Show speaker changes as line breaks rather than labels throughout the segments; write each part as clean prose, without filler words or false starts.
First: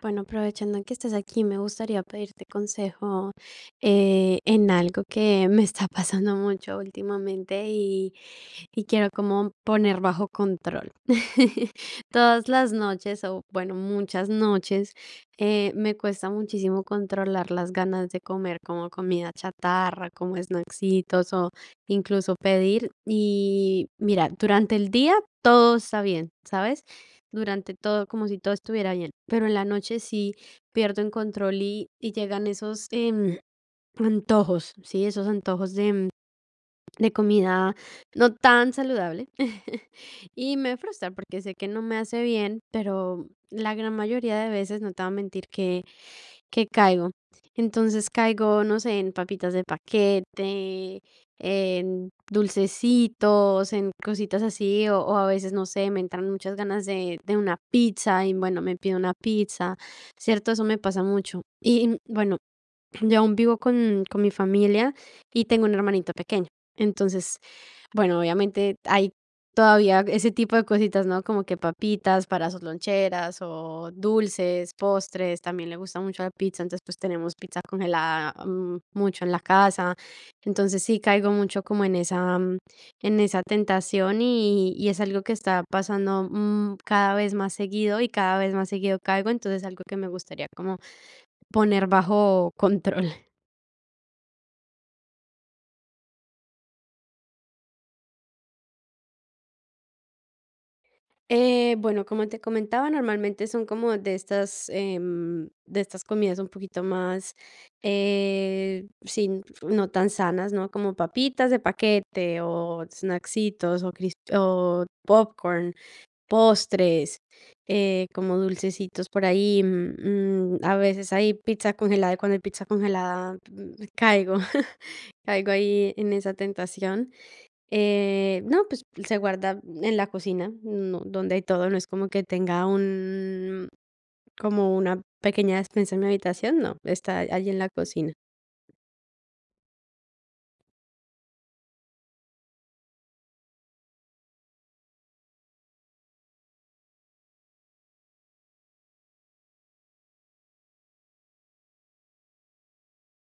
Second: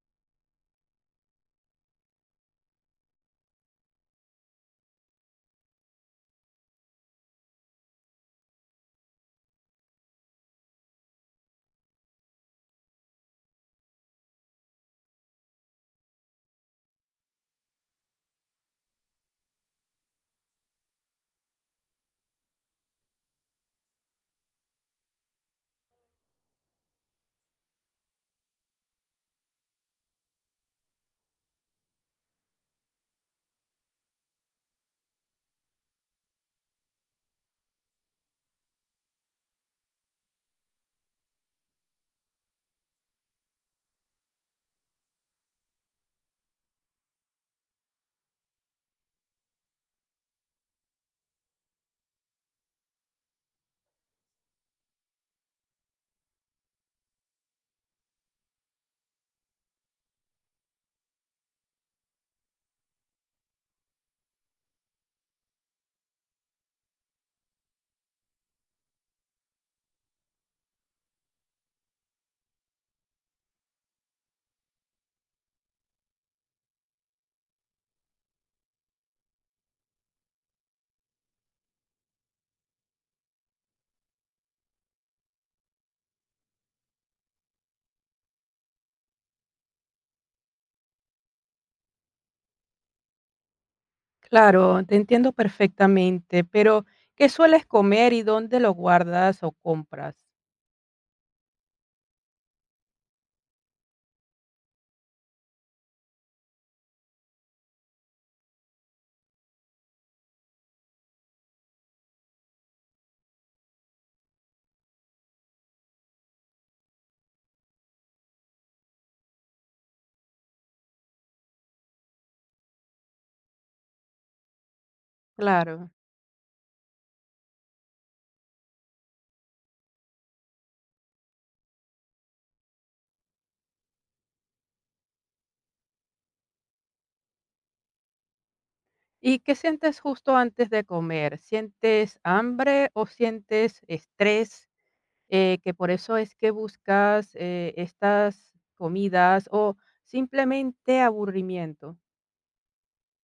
Bueno, aprovechando que estás aquí, me gustaría pedirte consejo en algo que me está pasando mucho últimamente y quiero como poner bajo control. Todas las noches, o bueno, muchas noches, me cuesta muchísimo controlar las ganas de comer como comida chatarra, como snacksitos o incluso pedir. Y mira, durante el día todo está bien, ¿sabes? Durante todo, como si todo estuviera bien. Pero en la noche sí pierdo el control y llegan esos antojos, ¿sí? Esos antojos de comida no tan saludable. Y me frustra porque sé que no me hace bien, pero la gran mayoría de veces, no te voy a mentir, que caigo. Entonces caigo, no sé, en papitas de paquete, en dulcecitos, en cositas así, o a veces, no sé, me entran muchas ganas de una pizza y bueno, me pido una pizza, ¿cierto? Eso me pasa mucho. Y bueno, yo aún vivo con mi familia y tengo un hermanito pequeño. Entonces, bueno, obviamente hay todavía ese tipo de cositas, ¿no? Como que papitas para sus loncheras o dulces, postres, también le gusta mucho la pizza, entonces pues tenemos pizza congelada mucho en la casa. Entonces sí caigo mucho como en esa tentación y es algo que está pasando cada vez más seguido y cada vez más seguido caigo, entonces es algo que me gustaría como poner bajo control.
Claro, te entiendo perfectamente, pero ¿qué sueles comer y dónde lo guardas o compras?
Bueno, como te comentaba, normalmente son como de estas, de estas comidas un poquito más, sin, no tan sanas, ¿no? Como papitas de paquete o snacksitos o popcorn, postres, como dulcecitos por ahí. A veces hay pizza congelada y cuando hay pizza congelada caigo, caigo
Claro.
ahí en esa tentación. No, pues se guarda en la cocina, no, donde hay todo, no es como que tenga como una pequeña despensa en mi habitación, no, está allí en la cocina.
¿Y qué sientes justo antes de comer? ¿Sientes hambre o sientes estrés? Que por eso es que buscas estas comidas o simplemente aburrimiento.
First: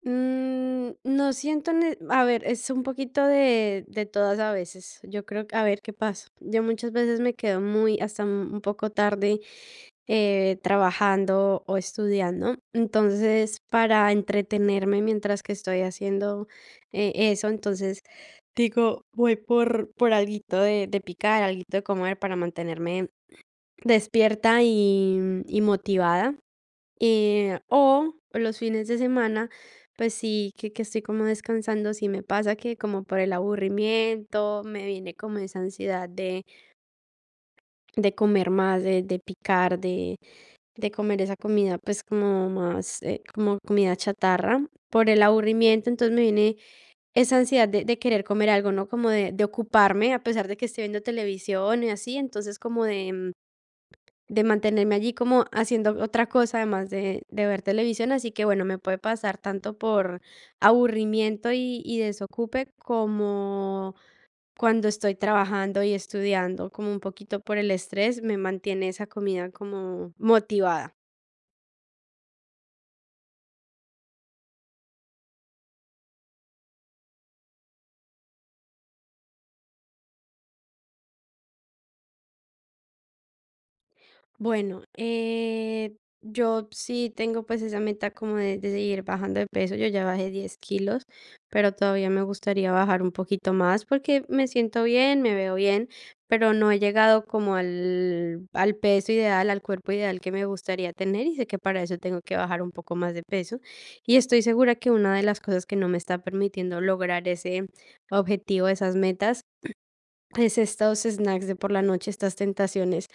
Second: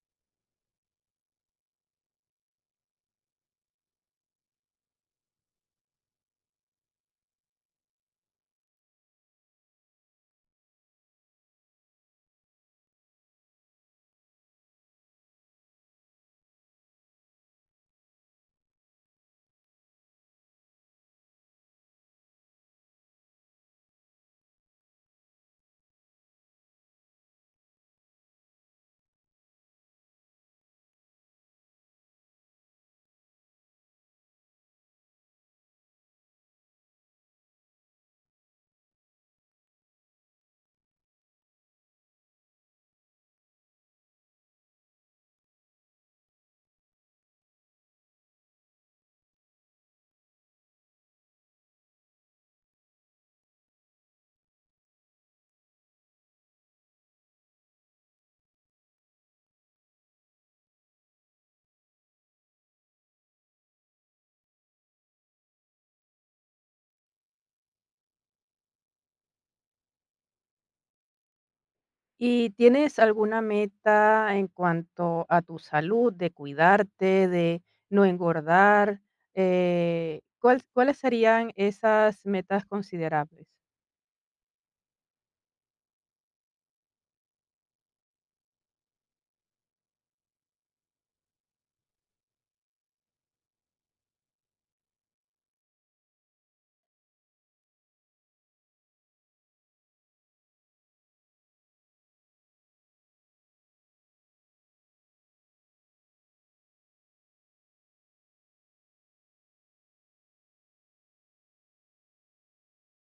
No siento, a ver, es un poquito de todas a veces. Yo creo, a ver qué pasa. Yo muchas veces me quedo hasta un poco tarde trabajando o estudiando. Entonces, para entretenerme mientras que estoy haciendo eso, entonces digo, voy por alguito de picar, alguito de comer para mantenerme despierta y motivada. O los fines de semana, pues sí, que estoy como descansando, sí me pasa que como por el aburrimiento, me viene como esa ansiedad de comer más, de picar, de comer esa comida, pues como más, como comida chatarra por el aburrimiento, entonces me viene esa ansiedad de querer comer algo, ¿no? Como de ocuparme, a pesar de que esté viendo televisión y así, entonces como de mantenerme allí como haciendo otra cosa además de ver televisión, así que bueno, me puede pasar tanto por aburrimiento y desocupe como cuando estoy trabajando y estudiando, como un poquito por el estrés, me mantiene esa comida como motivada.
¿Y tienes alguna meta en cuanto a tu salud, de cuidarte, de no engordar? ¿Cuáles serían esas metas considerables?
Bueno, yo sí tengo pues esa meta como de seguir bajando de peso. Yo ya bajé 10 kilos, pero todavía me gustaría bajar un poquito más porque me siento bien, me veo bien, pero no he llegado como al peso ideal, al cuerpo ideal que me gustaría tener y sé que para eso tengo que bajar un poco más de peso. Y estoy segura que una de las cosas que no me está permitiendo lograr ese objetivo, esas metas, es estos snacks de por la noche, estas tentaciones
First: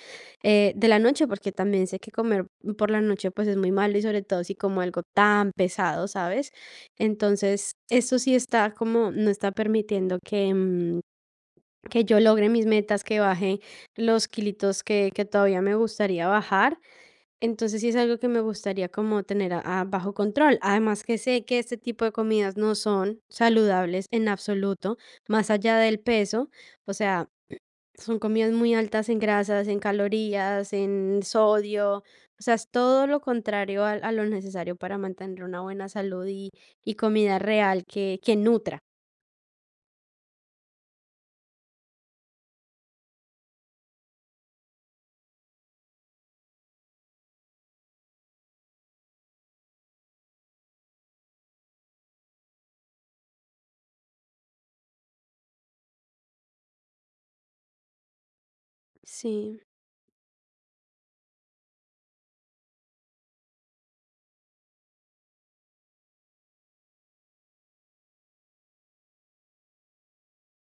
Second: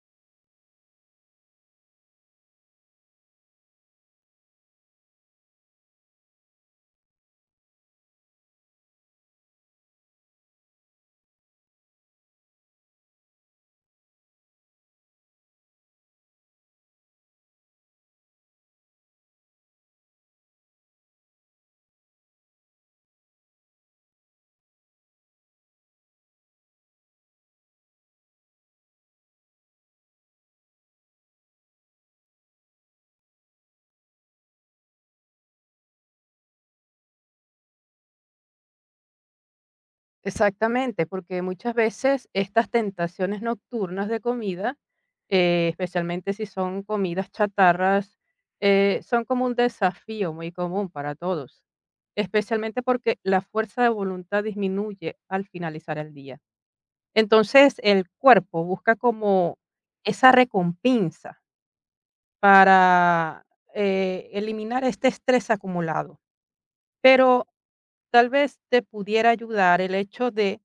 de la noche, porque también sé que comer por la noche pues es muy malo y sobre todo si como algo tan pesado, ¿sabes? Entonces, esto sí está como, no está permitiendo que yo logre mis metas, que baje los kilitos que todavía me gustaría bajar. Entonces, sí es algo que me gustaría como tener a bajo control. Además que sé que este tipo de comidas no son saludables en absoluto, más allá del peso, o sea, son comidas muy altas en grasas, en calorías, en sodio, o sea, es todo lo contrario a lo necesario para mantener una buena salud y comida real que nutra.
Exactamente, porque muchas veces estas tentaciones nocturnas de comida, especialmente si son comidas chatarras, son como un desafío muy común para todos, especialmente porque la fuerza de voluntad disminuye al finalizar el día. Entonces, el cuerpo busca como
Sí,
esa recompensa para, eliminar este estrés acumulado. Pero tal vez te pudiera ayudar el hecho de,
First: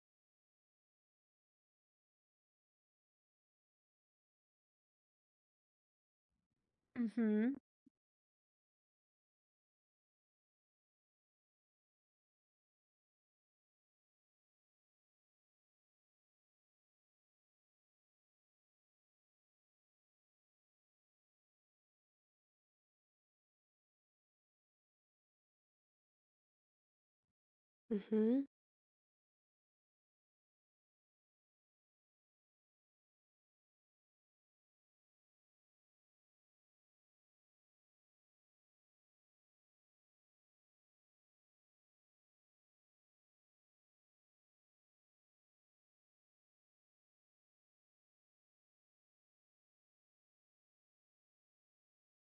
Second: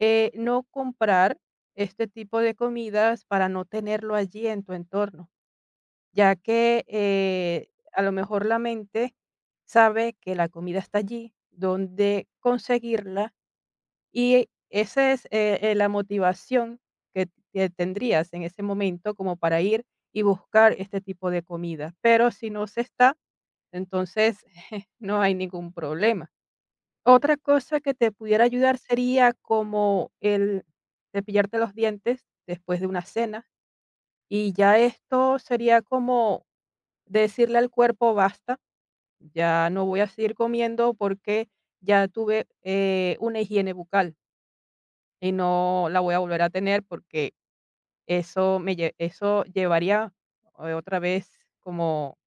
no comprar este tipo de comidas para no tenerlo allí en tu entorno, ya que, a lo mejor la mente sabe que la comida está allí, donde conseguirla. Y esa es, la motivación que tendrías en ese momento como para ir y buscar este tipo de comida. Pero si no se está, entonces no hay ningún problema. Otra cosa que te pudiera
ujú,
ayudar sería como el cepillarte los dientes después de una cena, y ya esto sería como decirle al cuerpo basta, ya no voy a seguir comiendo porque ya tuve, una higiene bucal y no la voy a volver a tener porque eso llevaría otra vez como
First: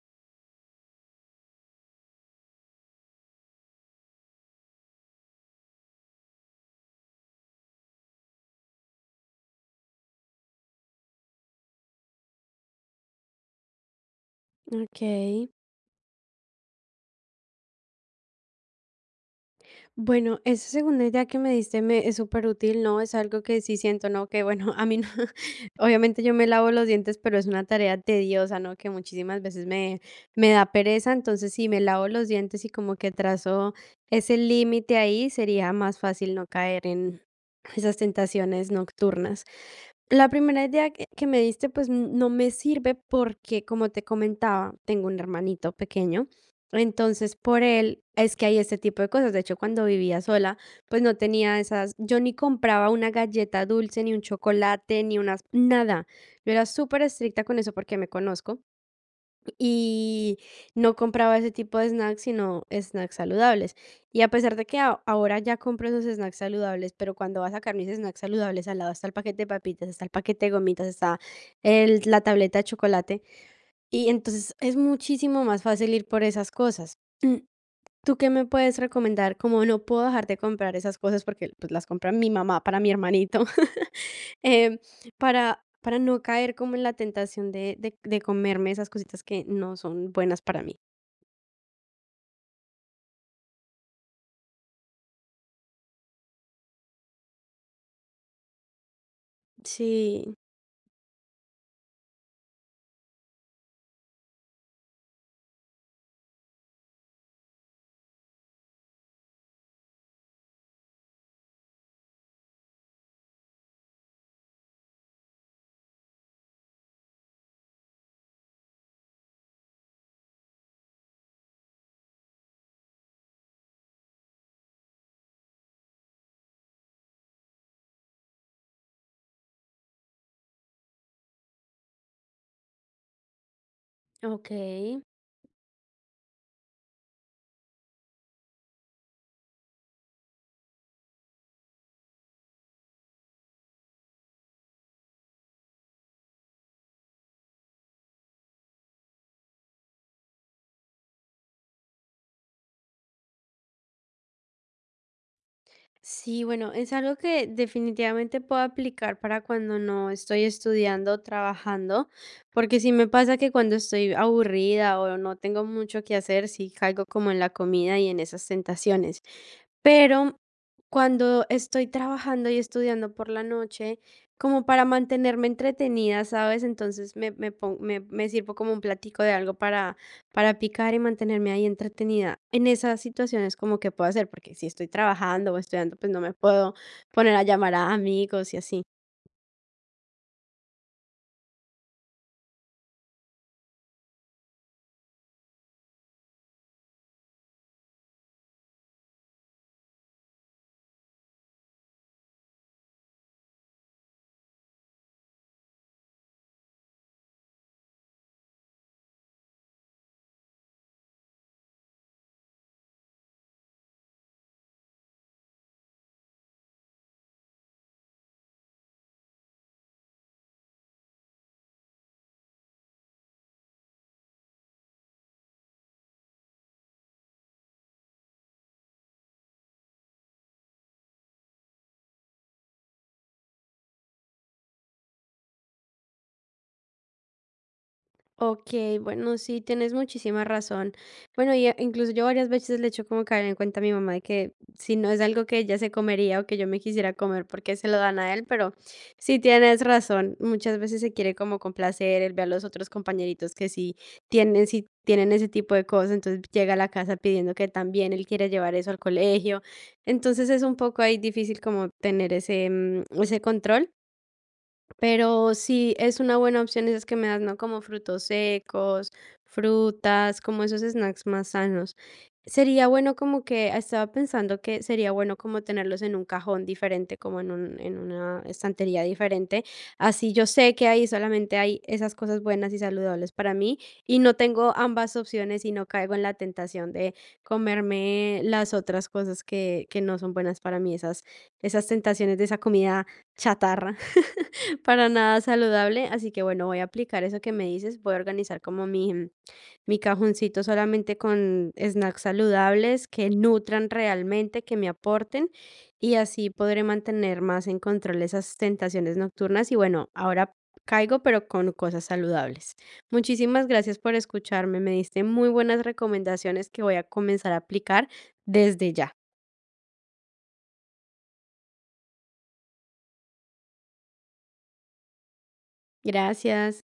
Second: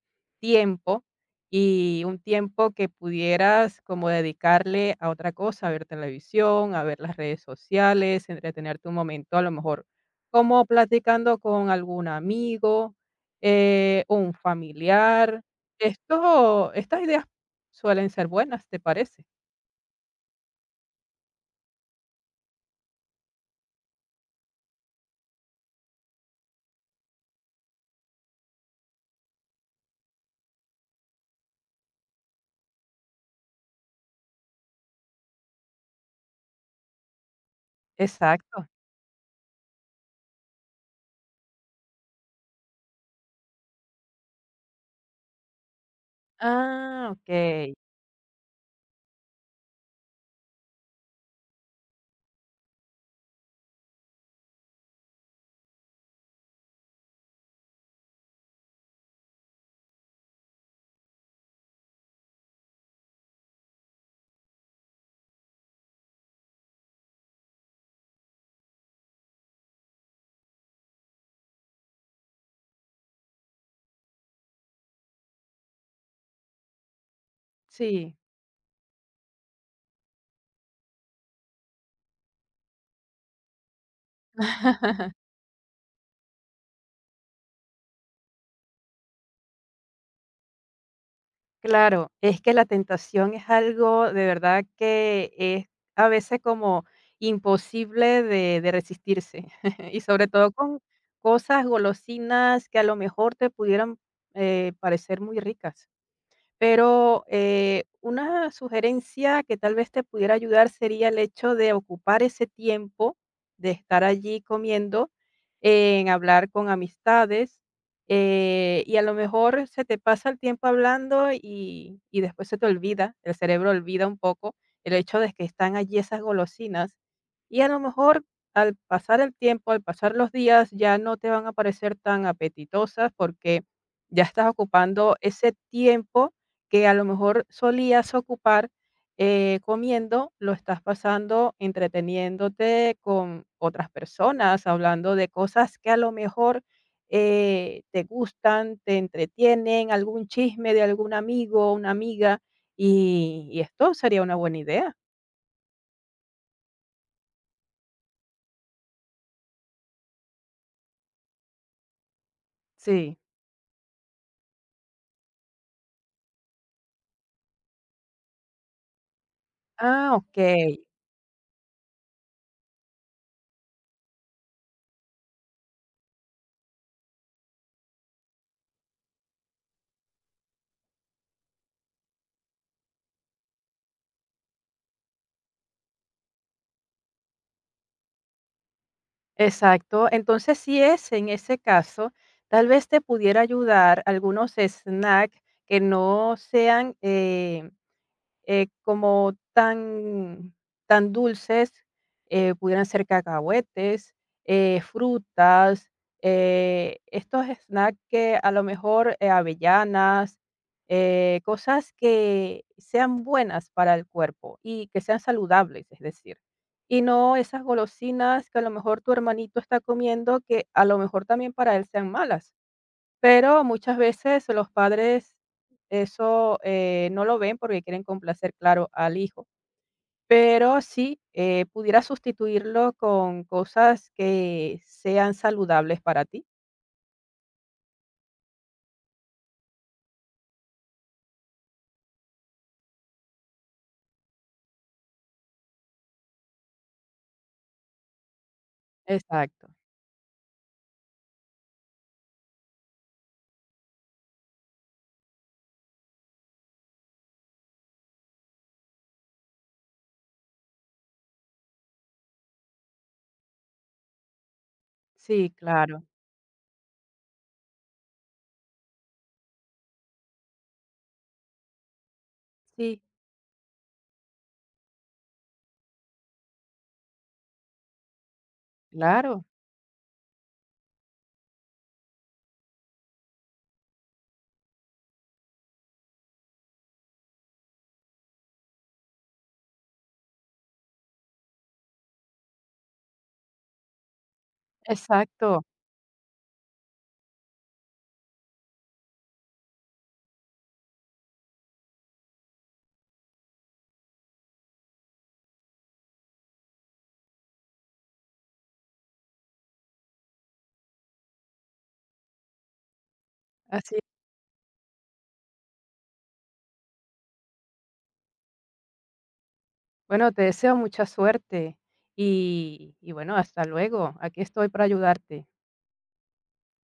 tiempo, y un tiempo que pudieras como dedicarle a otra cosa, a ver televisión, a ver las redes sociales, entretenerte un momento, a lo mejor como platicando con algún amigo, un familiar.
okey.
Esto Estas ideas suelen ser buenas, ¿te parece?
Bueno, esa segunda idea que me diste me es súper útil, ¿no? Es algo que sí siento, ¿no? Que bueno, a mí no, obviamente yo me lavo los dientes, pero es una tarea tediosa, ¿no? Que muchísimas veces me da pereza, entonces si me lavo los dientes y como que trazo ese límite ahí, sería más fácil no caer en esas
Exacto.
tentaciones nocturnas. La primera idea que me diste, pues no me sirve porque, como te comentaba, tengo un hermanito pequeño.
Ah,
Entonces, por
okey.
él es que hay este tipo de cosas. De hecho, cuando vivía sola, pues no tenía yo ni compraba una galleta dulce, ni un chocolate, ni unas, nada. Yo era súper estricta con eso porque me conozco y no compraba ese tipo de snacks, sino snacks saludables. Y a pesar de que ahora ya compro esos snacks saludables, pero cuando va a sacar mis snacks saludables, al lado está el paquete de papitas, está el paquete de gomitas, está la tableta de chocolate. Y entonces es muchísimo más fácil ir por esas cosas.
Sí.
¿Tú qué me puedes recomendar? Como no puedo dejar de comprar esas cosas porque, pues, las compra mi mamá para mi hermanito, em, para no caer como en la tentación de comerme esas cositas que no son buenas para mí.
Claro, es que la tentación es algo de verdad que es a veces como imposible de resistirse y sobre
Sí.
todo con cosas golosinas que a lo mejor te pudieran parecer muy ricas. Pero, una sugerencia que tal vez te pudiera ayudar sería el hecho de ocupar ese tiempo de estar allí comiendo, en hablar con amistades, y a lo mejor se te pasa el tiempo hablando, y después se te olvida, el cerebro olvida un poco el hecho de que están allí esas golosinas, y a lo mejor al pasar el tiempo, al pasar los días, ya no te van a parecer tan apetitosas porque ya estás
Okey.
ocupando ese tiempo que a lo mejor solías ocupar, comiendo, lo estás pasando entreteniéndote con otras personas, hablando de cosas que a lo mejor, te gustan, te entretienen, algún chisme de algún amigo, una amiga, y esto sería una buena idea.
Sí, bueno, es algo que definitivamente puedo aplicar para cuando no estoy estudiando o trabajando, porque sí me
Sí.
pasa que cuando estoy aburrida o no tengo mucho que hacer, sí caigo como en la comida y en esas tentaciones.
Ah,
Pero
okey,
cuando estoy trabajando y estudiando por la noche, como para mantenerme entretenida, ¿sabes? Entonces me sirvo como un platico de algo para picar y mantenerme ahí entretenida en esas situaciones como que puedo hacer, porque si estoy trabajando o estudiando, pues no me puedo poner a llamar a amigos y así.
exacto. Entonces, si es en ese caso, tal vez te pudiera ayudar algunos snacks que no sean, como tan, tan dulces, pudieran ser cacahuetes, frutas, estos snacks que a lo mejor avellanas, cosas que sean buenas para el cuerpo y que sean saludables, es decir. Y no esas golosinas que a lo mejor tu hermanito está comiendo, que a lo mejor también para él sean malas. Pero muchas veces los padres eso, no lo ven porque quieren complacer, claro, al hijo. Pero sí, pudiera sustituirlo con cosas que sean saludables para ti.
Ok, bueno, sí, tienes muchísima razón. Bueno, y incluso yo varias veces le echo como caer en cuenta a mi mamá de que si no es algo que ella se comería o que yo me quisiera comer, porque se lo dan a él, pero sí
Exacto.
tienes razón. Muchas veces se quiere como complacer, él ve a los otros compañeritos que sí tienen ese tipo de cosas, entonces llega a la casa pidiendo que también él quiere llevar eso al colegio. Entonces es un poco ahí difícil como tener ese control.
Sí,
Pero sí,
claro.
es una buena opción esas que me das, ¿no? Como frutos secos, frutas, como esos snacks más sanos. Sería
Sí,
bueno como que estaba pensando que sería bueno como tenerlos en un cajón diferente, como en una estantería
claro.
diferente. Así yo sé que ahí solamente hay esas cosas buenas y saludables para mí y no tengo ambas opciones y no caigo en la tentación de comerme las otras cosas que no son buenas para mí, esas tentaciones de esa comida chatarra. Para nada
Exacto.
saludable, así que bueno, voy a aplicar eso que me dices, voy a organizar como mi cajoncito solamente con snacks saludables que nutran realmente, que me aporten y así podré mantener más en control esas tentaciones nocturnas y bueno, ahora caigo pero con cosas saludables. Muchísimas
Así.
gracias por escucharme, me diste muy buenas recomendaciones que voy a comenzar a aplicar desde ya.
Bueno, te deseo mucha suerte y bueno, hasta luego. Aquí estoy para ayudarte.
Gracias.